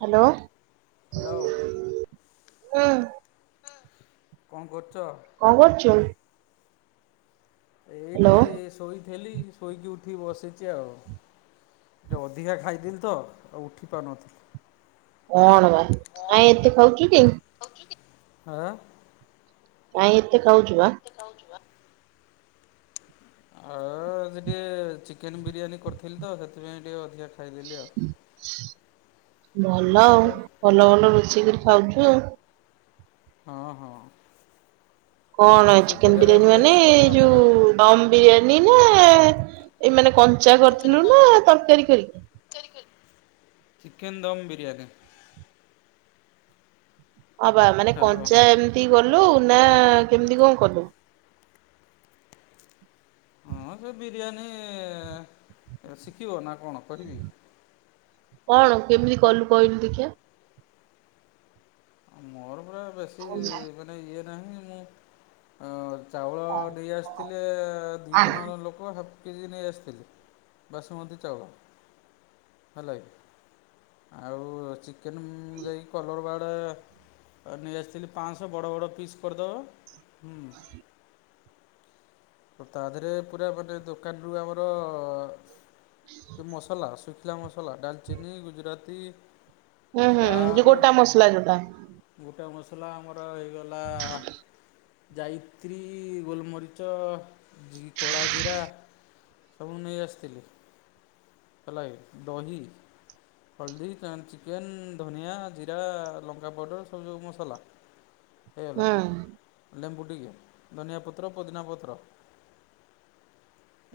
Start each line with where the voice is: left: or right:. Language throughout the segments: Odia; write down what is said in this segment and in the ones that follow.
right: ହାଲୋ।
left: ହାଲୋ।
right: ହୁଁ।
left: ଉଁ କଣ କରୁଚ।
right: କଁ କରୁଚୁ।
left: ଏଇଠି ଶୋଇଥିଲି ଶୋଇକି ଉଠିକି ବସିଛି ଆଉ। ଟିକେ ଅଧିକା ଖାଇଦେଲି ତ ଆଉ ଉଠି ପାରୁନଥିଲି।
right: କଣ ବା
left: ଆଁ।
right: କାଇଁ ଏତେ ଖାଉଛୁ କି?
left: ହା।
right: କାଇଁ ଏତେ ଖାଉଛୁ ବା।
left: ଖାଉଛୁ ବା। ଆଉ ଆଜି ଟିକେ ଚିକେନ ବିରିୟାନୀ କରିଥିଲି ତ ସେଥିପାଇଁ ଟିକେ ଅଧିକା। ଖାଇଦେଲି ଆଉ।
right: ଭଲ ଆଉ
left: ହ୍ୟାଲୋ
right: ଭଲ ଭଲ ରୋଷେଇ କରି ଖାଉଛୁ ଆଉ।
left: ହଁ ହଁ।
right: କଣ
left: ରୋଷେଇ
right: ଚିକେନ
left: କରିବାରେ
right: ବିରିୟାନୀ
left: ଆମର
right: ମାନେ
left: ଏକ୍ସପର୍ଟ
right: ଏଇ
left: ଆମେ
right: ଯୋଉ
left: ପୁରା
right: ଦମ୍ ବିରିୟାନୀ। ନେ ଏଇ ମାନେ କଞ୍ଚା କରିଥିଲୁ ନା ତରକାରୀ କରିକି?
left: ଚିକେନ ଦମ ବିରିୟାନି।
right: ହଁ ବା ମାନେ
left: ହ୍ୟାଲୋ
right: କଞ୍ଚା ଏମିତି କଲୁ। ନା କେମିତି କଣ କଲୁ।
left: ହଁ ସେ ବିରିୟାନୀ ଶିଖିବ ନା କଣ କରିବି?
right: କଣ କେମିତି କଲୁ କହିଲୁ ଦେଖିବା?
left: ମୋର ପୁରା ବେଶୀ ମାନେ ଇଏ ନାହିଁ ମୁଁ ଅ। ଚାଉଳ ନେଇ ଆସିଥିଲି ଦୁଇ ଜଣ ଲୋକ ହାପ୍। କେଜି ନେଇ ଆସିଥିଲି ବାସୁମତୀ ଚାଉଳ। ହେଲା କି ଆଉ ଚିକେନ ମୁ ଯାଇକି କଲର ବାଡ୍। ନେଇ ଆସିଥିଲି ପାଁଶ ବଡ ବଡ ପିସ୍ କରିଦବ
right: [inaudible]
left: ତା ଦେହରେ ପୁରା ମାନେ ଦୋକାନରୁୁ ଆମର ଅ- ମସଲା ଆସୁଚି। ଗୋଟା ମସଲା ଡାଲଚିନୀ ଗୁଜୁରାତି
right: ହୁଁ ହୁଁ ଯେ
left: ଷ୍ଟାର୍
right: ଗୋଟା ମସଲା ଯୋଟା।
left: ଗୋଟା ମସଲା ଆମର ହେଇଗଲା ଯାୟିତ୍ରୀ ଗୋଲମରିଚ ଜି-କଳା ଜିରା ସବୁ ନେଇ ଆସିଥିଲି। ଫଲାଇ ଦହି। ହଳଦୀ ଚିକେନ ଧନିଆ ଜିରା ଲଙ୍କା ପାଉଡର ସବୁ ସବୁ ମସଲା। ହେଇଗଲା
right: ହୁଁ
left: ଲେମ୍ବୁ। ଧନିଆ ପତ୍ର ପୋଦିନା ପତ୍ର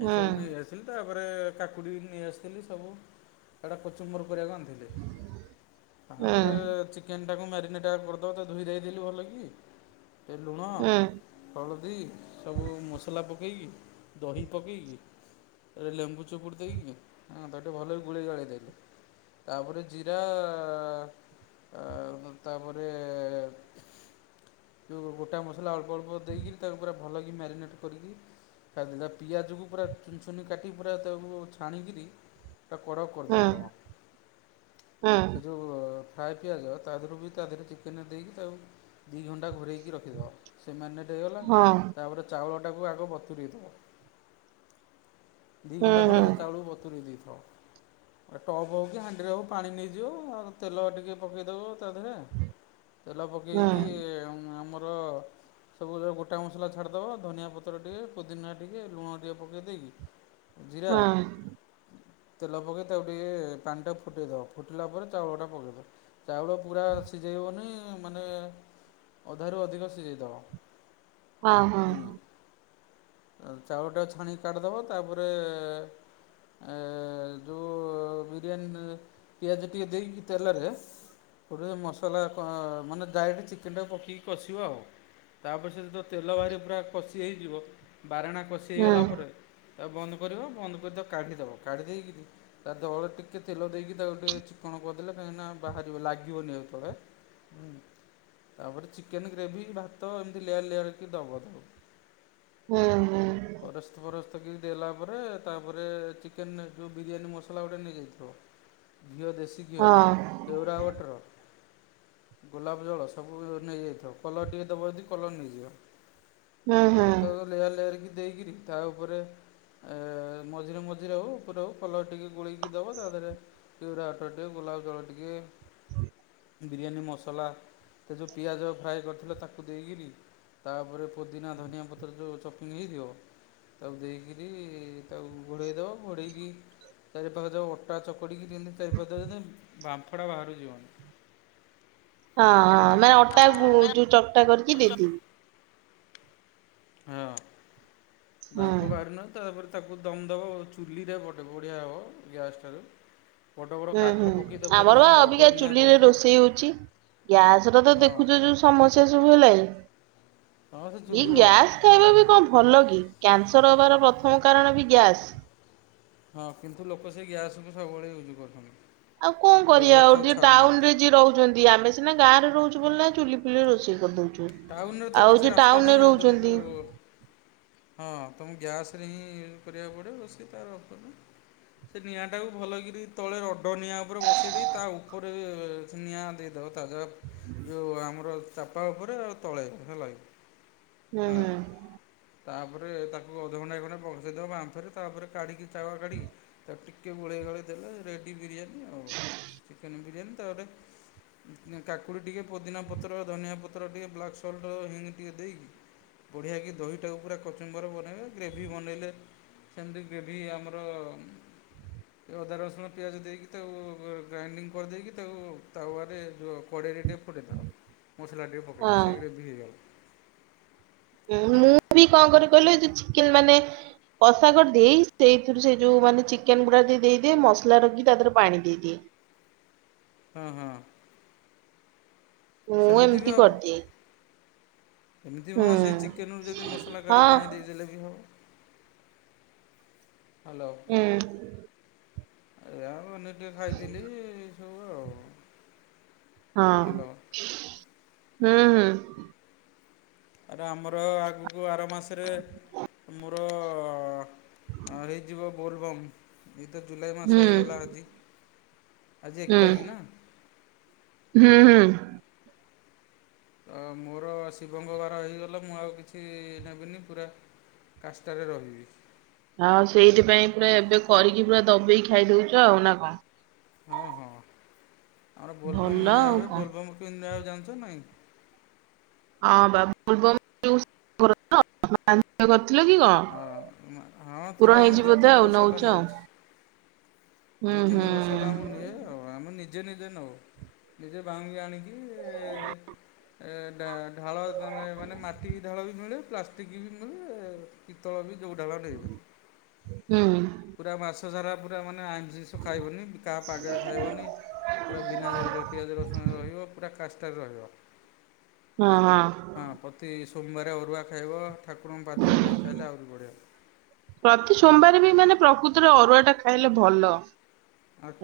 right: ହୁଁ
left: ଏସବୁ ନେଇ ଆସିଲି ତ ତାପରେ କାକୁଡ଼ି ନେଇ ଆସିଥିଲି ସବୁ ସେଟା କଚୁମ୍ବର କରିଆକୁ ଆଣିଥିଲି
right: ହୁଁ
left: ତାପରେ ଚିକେନ ତାକୁ ମ୍ୟାରିନେଟ୍ ଆଗରୁ ଧୋଇ ଧାଇଦେଲିି ଭଲ କି। ଲୁଣ
right: ହୁଁ
left: ହଳଦୀ ସବୁ ମସଲା ପକେଇ ପକେଇକି ଦହି ପକେଇକି ଲେମ୍ବୁ ଚିପୁଡି ଦେଇକି ହଁ ତାକୁ ଟିକେ ଭଲ କି ଗୁଳେଇ ଗାଳେଇ ଦେଲି ତାପରେ ଜିରା ଆ ତାପରେ ଯୋଉ ଗୋଟା ମସଲା ଅଳ୍ପ ଅଳ୍ପ ଦେଇକିରି ତାକୁ ପୁରା ଭଲକି ମ୍ୟାରିନେଟ୍ କରିକି [unintelligible] ପିଆଜକୁ ପୁରା ଚୁନ ଚୁନି କାଟିି ପୁରା ତାକୁ ଛାଣିକିରି ତା କଡ଼
right: ହୁଁ
left: କରିଦେଇଥବ
right: ହୁଁ
left: ସେ ଯୋଉ ଫ୍ରାଏ ପିଆଜ ତା ଦେହରୁ ବି ତା ଦେହରେ ଚିକେନେ ଦେଇକି ତାକୁ ଦି ଘଣ୍ଟା ଘରୋଇକି ରଖିଦବ ସେ ମ୍ୟାନେଟ ହେଇଗଲା
right: ହଁ।
left: ତାପରେ ଚାଉଳ ତାକୁ ଆଗ ବତୁରେଇ ଦବ ଦି ଘଣ୍ଟା ଖଣ୍ଡେ ସେ ଚାଉଳକୁ ବତୁୁରେଇଦେ ହଉ ଟପ୍ ହେଉ କି ହାଣ୍ଡିରେ ହେଉ ପାଣି ନେଇଯିବ ଆଉ ତେଲ ଟିକେ ପକେଇଦେବ ତା ଦେହରେ ତେଲ ପକେଇକି ଆମର ସବୁ ଗୋଟା ମସଲା ଛାଡ଼ିଦେବ ଧନିଆ ପତ୍ର ଟିକେ ପୁଦିନା ଟିକେ ଲୁଣ ଟିକେ ପକେଇ ଦେଇକି ଜିରା
right: ହୁଁ।
left: ତେଲ ପକେଇ ତାକୁ ଟିକେ ପାଣି ଟା ଫୁଟେଇ ଦବ ଫୁଟିଲା ପରେ ଚାଉଳ ଟା ପକେଇଦବ ଚାଉଳ ପୁରା ସିଝେଇବନି ମାନେ ଅଧାରୁ ଅଧିକ ସିଝେଇ ଦେବ।
right: ହଁ ହଁ।
left: ଚାଉଳଟା ଛାଣିକି କାଢି ଦବ ତାପରେ ଏ ଯୋଉ ବ-ବିରିୟାନୀ ପିଆଜ ଟିକେ ଦେଇକି ତେଲରେ ଗୋଟେ ମସଲା ମାନେ ଡାରେକ୍ଟ ଚିକେନ ଟା ପକେଇକି କଷିବ ଆଉ। ତାପରେ ସେ ତେଲ ବାହାରି ପୁରା କଷି ହେଇଯିବ। ବାରେଣା କଷି ହେଇଗଲା ପରେ ତାକୁ ବନ୍ଦ କରିବ ବନ୍ଦ କରିଦ କାଢ଼ିଦବ କାଢ଼ିଦେଇକି ତା ଦଳେ ଟିକେ ତେଲ ଦେଇକି ତାକୁ ଟିକେ ଚିକ୍କଣ କରିଦେଲେ କାହିଁକି ନା ବାହାରିବନି ଲା ଲାଗିବନି ଆଉ ଥରେ ହୁଁ। ତାପରେ ଚିକେନ ଗ୍ରେଭି ଭାତ ଏମିତି ଲେୟାର ଲେୟାର କି ଦବ। ପରସ୍ତ ପରସ୍ତ କି ଦେଲା ପରେ ତାପରେ ତାରେ ଚିକେନ୍ ଯେଉଁ ବିରିୟାନୀ ମସଲା ଗୋଟେ ନେଇଯାଇଥିବ। ଘିଅ ଦେଶୀ ଘିଅ କେଉରାୱାଟର। ଗୋଲାପ ଜଳ ସବୁ ନେଇଯାଇଥିବ କଲର ଟିକେ ଦବ ଯଦି କଲର ନେଇଯିବ। ଆଉ ତ ଲେୟାର ଲେୟାର କି ଦେଇକିରି ତା ଉପରେ ଏ ମଝିରେ ମଝିରେ ହଉ ଉପରେ ହଉ କଲର ଟିକେ ଗୋଳେଇକି ଦେବ ତା ଦେହରେ କେଉରା ୱାଟର ଟିକେ ଗୋଲାପ ଜଳ ଟିକେ ବିରିୟାନୀ ମସଲା ସେ ଯୋଉ ପିଆଜ ଫ୍ରାଏ କରିଥିଲ ତାକୁ ଦେଇକିରି ତାପରେ ପୋଦିନା ଧନିଆ ପତ୍ର ଯୋଉ ଚପିଙ୍ଗ ହେଇଥିବ ତାକୁ ଦେଇକରି ତାକୁ ଘୋଡ଼େଇଦବ ଘୋଡ଼େଇକି ଚାରି ପାଖରେ ଯଉ ଅଟା ଚକୁଡିକି ଦିଅନ୍ତି ଚାରି ପାଖରେ ଯି-ବାମ୍ଫଡା ବାହାରୁ ଯିବନି।
right: ହଁ ହଁ
left: ବୁଝିଲ
right: ନା
left: କି? ହଁ
right: ଅଟା
left: ମାନେ
right: ଗୁ-ଯୋଉ ଚକଟା କରିକି ଦେଇଦବି।
left: ହଁ
right: ହୁଁ।
left: ବାମ୍ଫ ବାହାରୁନ, ତାପରେ ତାକୁ ଦମ୍ ଦବ ଚୁଲିରେ, ଗୋଟେ ବଢିଆ ହବ ଗ୍ୟାସ ଠାରୁ।
right: ହୁଁ- ହୁଁ ଆମର ବା ଅବିକା
left: ନିଆଁ
right: ଚୁଲିରେ
left: କରିଥିବ
right: ରୋଷେଇ ହଉଛି। ଗ୍ୟାସର ତ
left: ହଁ
right: ଦେଖୁଛ ଯୋଉ ସମସ୍ୟା ସବୁ ହେଲାଇଁ।
left: ହଁ ସେ
right: ଏ
left: ଚୁଲି ଭଲ
right: ଗ୍ୟାସ ଖାଇବା ବି କଣ ଭଲ କି? କ୍ୟାନସର୍ ହବାର ପ୍ରଥମ କାରଣ ବି ଗ୍ୟାସ୍।
left: ହଁ କିନ୍ତୁ ଲୋକ ସେଇ ଗ୍ୟାସ ବି ସବୁବେଳେ ୟୁଜ୍ କରୁଛନ୍ତି।
right: ଆଉ କଣ କରିଆ
left: ବ୍ୟବହାର
right: ଆଉ,
left: ତାକୁ
right: ଯିଏ ଟାଉନ୍
left: ଛାଡ଼ୁନାହାନ୍ତି।
right: ରେ ଯିଏ ରହୁଛନ୍ତି। ଆମେ ସିନା ଗାଁରେ ରହୁଛୁ ବୋଲି ନା ଚୁଲି ଫୁଲିରେ ରୋଷେଇ କରିଦଉଚୁ।
left: ଟାଉନ୍ ରେ ତ କିଛି ରାସ୍ତା ନାହିଁ ଆଉ, ତମକୁ ହଁ ତମକୁ ଗ୍ୟାସ୍ ସ୍ ହିଁ କରିବାକୁ ପଡିବ। ରୋଷେଇ ତାର ସେ ନିଆଁ ଟାକୁ ଭଲକରି ତଳେ ରଡ ନିଆଁ ଉପରେ ବସେଇ ଦେଇ, ତା ଉପରେ ନିଆଁ ଦେଇଦବ। [unintelligible] ଯୋଉ ଆମର ଚାପା ଉପରେ ଆଉ ତଳେ ହେଲାକି।
right: ହୁଁ- ହୁଁ।
left: ତା ପରେ ତାକୁ ଅଧଘଣ୍ଟାଇ ଖଣ୍ଡେ ବସେଇଦବ, ବାମ୍ଫରେ ତାପରେ କାଢ଼ିକି ତାୱା କାଢ଼ିକି ତାକୁ ଟିକେ ଟିକେ ଗୋଳେଇ ଗାଳେଇ ଦେଲେ ରେଡ଼ି ବିରିୟାନୀ। ଆଉ। ଚିକେନ୍ ବିରିୟାନୀ ତାପରେ କାକୁଡି ଟିକେ ପୋଦିନା ପତ୍ର, ଧନିଆ ପତ୍ର, ଟିକେ ବ୍ଲାକ୍ ସଲ୍ଟ ହିଙ୍ଗୁ ଟିକେ ଦେଇକି ବଢିଆ କି ଦହିଟାକୁ ପୁରା କଚୁମ୍ବର ବନେଇବେ, ଗ୍ରେଭି ବନେଇଲେ ସେମିତି ଗ୍ରେଭି ଆମର ଅଦା, ରସୁଣ, ପିଆଜ ଦେଇକି ତାକୁ ଗ୍ରାଇଡିଙ୍ଗ କରିଦେଇକି, ତାକୁ ତାୱାରେ କଢ଼େଇ [unintelligible] ଟିକେ ପକେଇଦେଲ, ମସଲା ଟିକେ
right: ହଁ
left: ପକେଇଛି। ବିରୀୟାନି
right: ମୁଁ ବି କଣ କରେ କହିଲ, ଏ ଯୋଉ ଚିକେନ ମାନେ କଷାକରି ଦେଇ ସେଇଥିରୁ ସେ ଯୋଉ ମାନେ ଚିକେନ ଗୁଡା ଦେଇଦିଏ, ମସଲା ରଖି ତା ଦେହରେ ପାଣି ଦେଇଦିଏ।
left: ହୁଁ- ହୁଁ।
right: ମୁଁ ଏମିତି କରିଦିଏ।
left: ଏମିତି ବି
right: ହୁଁ
left: ହଁ ସେଇ ଚିକେନରୁୁ ଯଦି ମସଲା
right: ହଁ
left: କାଢ଼ି ପାଣି ଦେଇଦେଲେ ବି ହବ। ହ୍ୟାଲୋ
right: ହୁଁ
left: ଆ [unintelligible] ଟିକେ ଖାଇଥିଲି। ହଉ ଆଉ।
right: ହଁ-
left: ହ୍ୟାଲୋ
right: ହୁଁ- ହୁଁ।
left: ଆରେ ଆମର ଆଗକୁ ଆର ମାସରେ ମୋର ହଁ ହେଇଯିବ ବୋଲବମ୍। ଏଇ ତ ଜୁଲାଇ ମାସ
right: ହୁଁ
left: ହେଇଗଲା ଆଜି, ଆଜି
right: ହୁଁ
left: ଏକ ତାରିଖ ନା?
right: ହୁଁ- ହୁଁ।
left: ତ ମୋର ଶିବଙ୍କ ବାର ହେଇଗଲେ, ମୁଁ ଆଉ କିଛି ନେବିନି ପୁରା କାଷ୍ଟାରେ ରହିବି।
right: ହଁ ସେଇଥିପାଇଁ
left: ବ
right: ପୁରା ଏବେ କରିକି ପୁରା ଦବେଇକି ଖାଇଦଉଛ ଆଉ ନା କଣ?
left: ହଁ -ହଁ ଆମର ବୋଲବମ୍
right: ଭଲ
left: ନିଆ
right: ଆଉ
left: ହୁଏ।
right: କଣ
left: ବୋଲବମ୍ କେ ନିଆ ଜାଣିଛ ନା ନାଇଁ?
right: ହଁ ବା। ବୋଲବମ୍ [unintelligible]
left: ହଁ ହଁ
right: ପୁରଣ
left: ଥିଲା ମୁଁ
right: ହେଇଛି
left: ଦିଇ
right: ବୋଧେ
left: ତିନି
right: ଆଉ
left: ବର୍ଷ
right: ନଉଛ
left: ହେଲା
right: ଆଉ
left: ନଉଛି
right: ହୁଁ
left: ଦି ତିନି ବର୍ଷ ହେଲା
right: ହୁଁ।
left: ଆମ ନିଏ, ଆଉ ଆମେ ନିଜେ ନିଜେ ନଉ ନିଜେ ବାହାଙ୍ଗି ଆଣିକି ଏ ଢାଳ ମେ ମାନେ ମାଟି ଢାଳ ବି ମିଳେ ପ୍ଲାଷ୍ଟିକ ବି ମିଳେ ପିତଳ ବି ଜଉ ଢାଳ ନେଇପାରିବ
right: ହୁଁ
left: ପୁରା ମାସ ସାରା ପୁରା ମାନେ ଆଇମ ଜିନିଷ ଖାଇବନି କାହା ପାଗରେ ଖାଇବନି। ପୁରା ବିନା ପିଆଜ ରସୁଣ ରେ ରହିବ ପୁରା କା ରହିବ
right: ହଁ ହଁ
left: ହଁ ପ୍ରତି ସୋମବାର ଅରୁଆ ଖାଇବ ଠାକୁରଙ୍କ ପାଦୁଅ କହି ଖାଇଲେ ଆହୁରି
right: ପ୍ରତି
left: ବଢ଼ିଆ ହଁ
right: ସୋମବାର ବି ମାନେ ପ୍ରକୃତରେ ଅରୁଆ ଟା ଖାଇଲେ ଭଲ।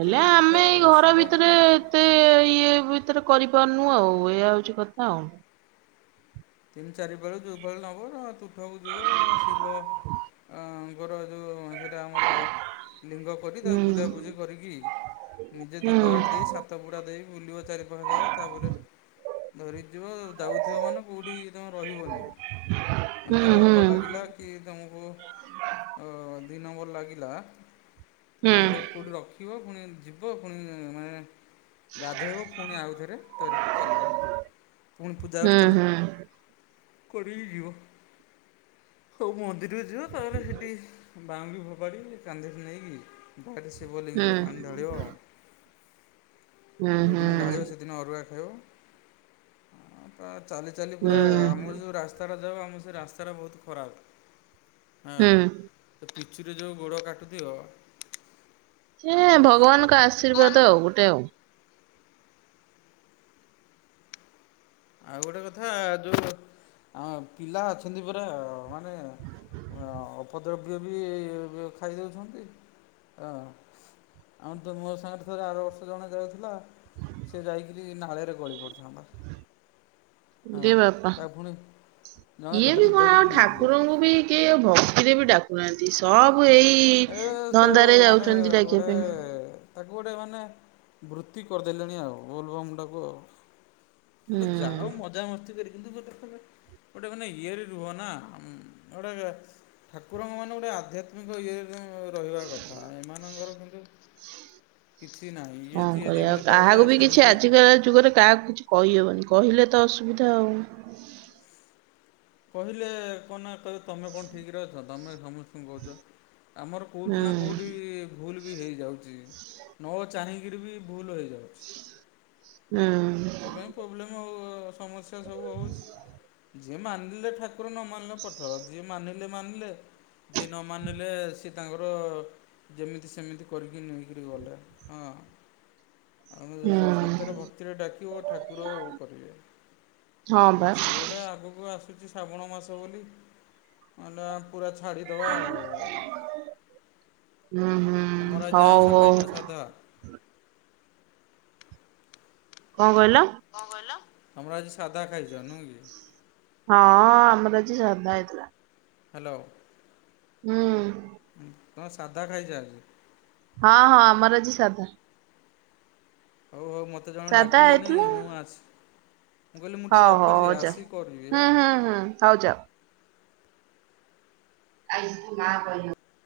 right: ହେଲେ ଆମେ
left: ଖାଇବା
right: ଏଇ
left: କଥା
right: ଘର
left: ଶିବଙ୍କ
right: ଭିତରେ
left: ଭକ୍ତ
right: ଏତେ ଇଏ ଭିତରେ କରି ପାନୁ ଆଉ ଏଇୟ ହଉଛି କଥା ଆଉ।
left: ତିନି ଚାରି ବେଳ ଯୋଉ ବେଳ ନବ ତୁଠକୁ ଯିବ ଶିବ ଅ ତୋର ଯୋଉ ସେଇଟା ଆମର ଲିଙ୍ଗ କରି ତା
right: ହୁଁ
left: ପୂଜାପୂଜି କରିକି ନିଜେ
right: ହୁଁ
left: ଧୂପ କାଠି ଦେଇ ସାତ ପୁଡା ଦେଇ ବୁଲିବ ଚାରି ପାଖେ ଯାକ ତାପରେ ଧରିକି ଯିବ ଯାଉଥିବ ମାନେ କୋଉଠି ତମେ ରହିବନି। ମାନେ
right: ହୁଁ
left: ଧର
right: ହୁଁ
left: ଏକ
right: ହୁଁ
left: ଲାଗିଲା କି ତମକୁ ଅ ଦୁଇ ନମ୍ବର ଲାଗିଲା ତାହେଲେ
right: ହୁଁ
left: ତମେ ସେଇଠି କେଉଁଠି ରଖିବ। ପୁଣି ଯିବ ପୁଣି ମାନେ ଗାଧୋଇବ ପୁଣି ଆଉଥରେ ଧରିକି ଚାଲିବ ପୁଣି ପୂଜା ଅର୍ଚ୍ଚନା
right: ହୁଁ। ହୁଁ ହୁଁ
left: କରିକି ଯିବ ହଉ ମନ୍ଦିରକୁ ଯିବ ତାପରେ ସେଠି ବାଉଙ୍ଗି ଫୋପାଡ଼ିକି କାନ୍ଧ ରେ ନେଇକି ବାରେ ଶିବଲିଙ୍ଗରେ ପାଣି ଢାଳିବ ଆଉ। ଯୋଉ
right: ହୁଁ
left: ଦିନ ଢାଳିବ ସେଦିନ ଅରୁଆ ଖାଇବ। ତା ଚାଲି ଚାଲି
right: ହୁଁ
left: ପୁରା ଆମର ଯଉ ରାସ୍ତାଟା ଯାଉ ଆମ ସେ ରାସ୍ତାଟା ବହୁତ ଖରାପ। ହଁ
right: ହୁଁ।
left: ତ ପିଚୁରେ ଯୋଉ ଗୋଡ କାଟୁଥିବ।
right: ଏ ଭଗବାନଙ୍କ ଆଶୀର୍ବାଦ ଆଉ ଗୋଟେ ଆଉ।
left: ଆଉ ଗୋଟେ କଥା ଯୋଉ ଆ ପିଲା ଅଛନ୍ତି ପରା ଅ ମାନେ ଅ ଅଭଦ୍ ଦ୍ରବ୍ୟ ବି ଖାଇ ଦେଉଛନ୍ତି ହଁ। ଆଉ ତ ମୋ ସାଙ୍ଗରେ ଥରେ ଆର ବର୍ଷ ଜଣ ଯାଉଥିଲା ସେ ଯାଇକିରି ନାଳରେ ଗଳି ପଡିଥାନ୍ତା। ହଁ
right: ଇରେ ବାପା।
left: ତା ଫୁଣି
right: ଇଏ ବି କଣ ଠାକୁରଙ୍କୁ ବି କିଏ ଭକ୍ତିରେ ବି ଡାକୁ ନାନ୍ତି। ସବୁ ଏଇ
left: ଏ ସେ
right: ଧନ୍ଦାରେରେ
left: ମାନେ
right: ଯାଉଛନ୍ତି ଡାକିବା
left: ଗୋଟେ
right: ପାଇଁ।
left: ତାକୁ ଗୋଟେ ମାନେ ବୃତ୍ତି କରିଦେଲେଣି ଆଉ ବୋଲବମ୍ ଟାକୁ ଆଉ। ଆମେ ତ ଯାଉ
right: ହୁଁ
left: ମଜା ମସ୍ତି କରିକି। [unintelligible] ଗୋଟେ ମାନେ ଇଏ ରେ ରୁହ ନା ଗୋଟେ ଠାକୁରଙ୍କ ମାନେ ଗୋଟେ ଆଧ୍ୟାତ୍ମିକ ଇଏରେ ରହିବା କଥା ଏମାନଙ୍କର କିନ୍ତୁ କିଛି ନାହିଁ ଇଏ
right: କଣ
left: ଯିଏ
right: କରିବା ଆଉ
left: ଯେମିତି ପାଇଲେ
right: କାହାକୁ ବି କିଛି
left: ସେମିତି
right: ଆଜିକା ଯୁଗରେ କାହାକୁ କିଛି କହିହେବନି। କହିଲେ ତ ଅସୁବିଧା ଆଉ।
left: କହିଲେ କନା କହିଲେ ତମେ କଣ ଠିକରେ ଅଛ ତମେ ସମସ୍ତେ ତଣ କହୁଛ ଆମର
right: ହୁଁ
left: କେଉଁଠି ନା କେଉଁଠି ଭୁଲ ବି ହେଇଯାଉଛି। ନ ଚାହିଁକିରି ବି ଭୁଲ ହେଇ
right: [unintelligible]
left: ସେଥିପାଇଁ ପ୍ରୋବ୍ଲେମ ଆଉ ସମସ୍ୟା ସବୁ ହଉଛି। ଯିଏ ମାନିଲେ ଠାକୁର ନ ମାନିଲେ ପଥର ଯିଏ ମାନିଲେ ମାନିଲେ। ଯିଏ ନ ମାନିଲେ ସେ ତାଙ୍କର ଯେମିତି ସେମିତି କରିକି ନେଇକରି ଗଲେ ହଁ। ଆମ
right: ହୁଁ
left: ସତର ଭ ଡାକିିବ ଠାକୁର ଓ କରିବେ
right: ହଁ
left: ଏଇ
right: ବା
left: ସେ ଗୁଡା ଆଗକୁ ଆସୁଛି ଶ୍ରାବଣ ମାସ ବୋଲି। [unintelligible] ପୁରା ଛାଡିଦବା ଆଉ।
right: ହୁଁ ହୁଁ
left: ତମର ଆଜି
right: ହଉ
left: ଆଇଁଷ ଖାଇନ ସାଧା?
right: ହଉ। କଣ କହିଲ?
left: କଣ କହିଲ, ତମର ଆଜି ସାଧା ଖାଇଛ ନୁହ କି?
right: ହଁ ଆମର ଆଜି ସାଧା ହେଇଥିଲା।
left: ହ୍ୟାଲୋ।
right: ହୁଁ।
left: ତମେ ସାଧା ଖାଇଚ ଆଜି।
right: ହଁ ହଁ ଆମର ଆଜି ସାଧା।
left: ହଉ ହଉ ମତେ ଜଣ
right: ସାଧା
left: ଡାକିଲେଣି
right: ହେଇଥିଲା।
left: ମୁଁ ଆସ
right: ହଉ ହଉ ହଉ ଯା ହୁଁ
left: ଆଉ।
right: ହୁଁ ହୁଁ ହଉ ଯାଅ। [unintelligible]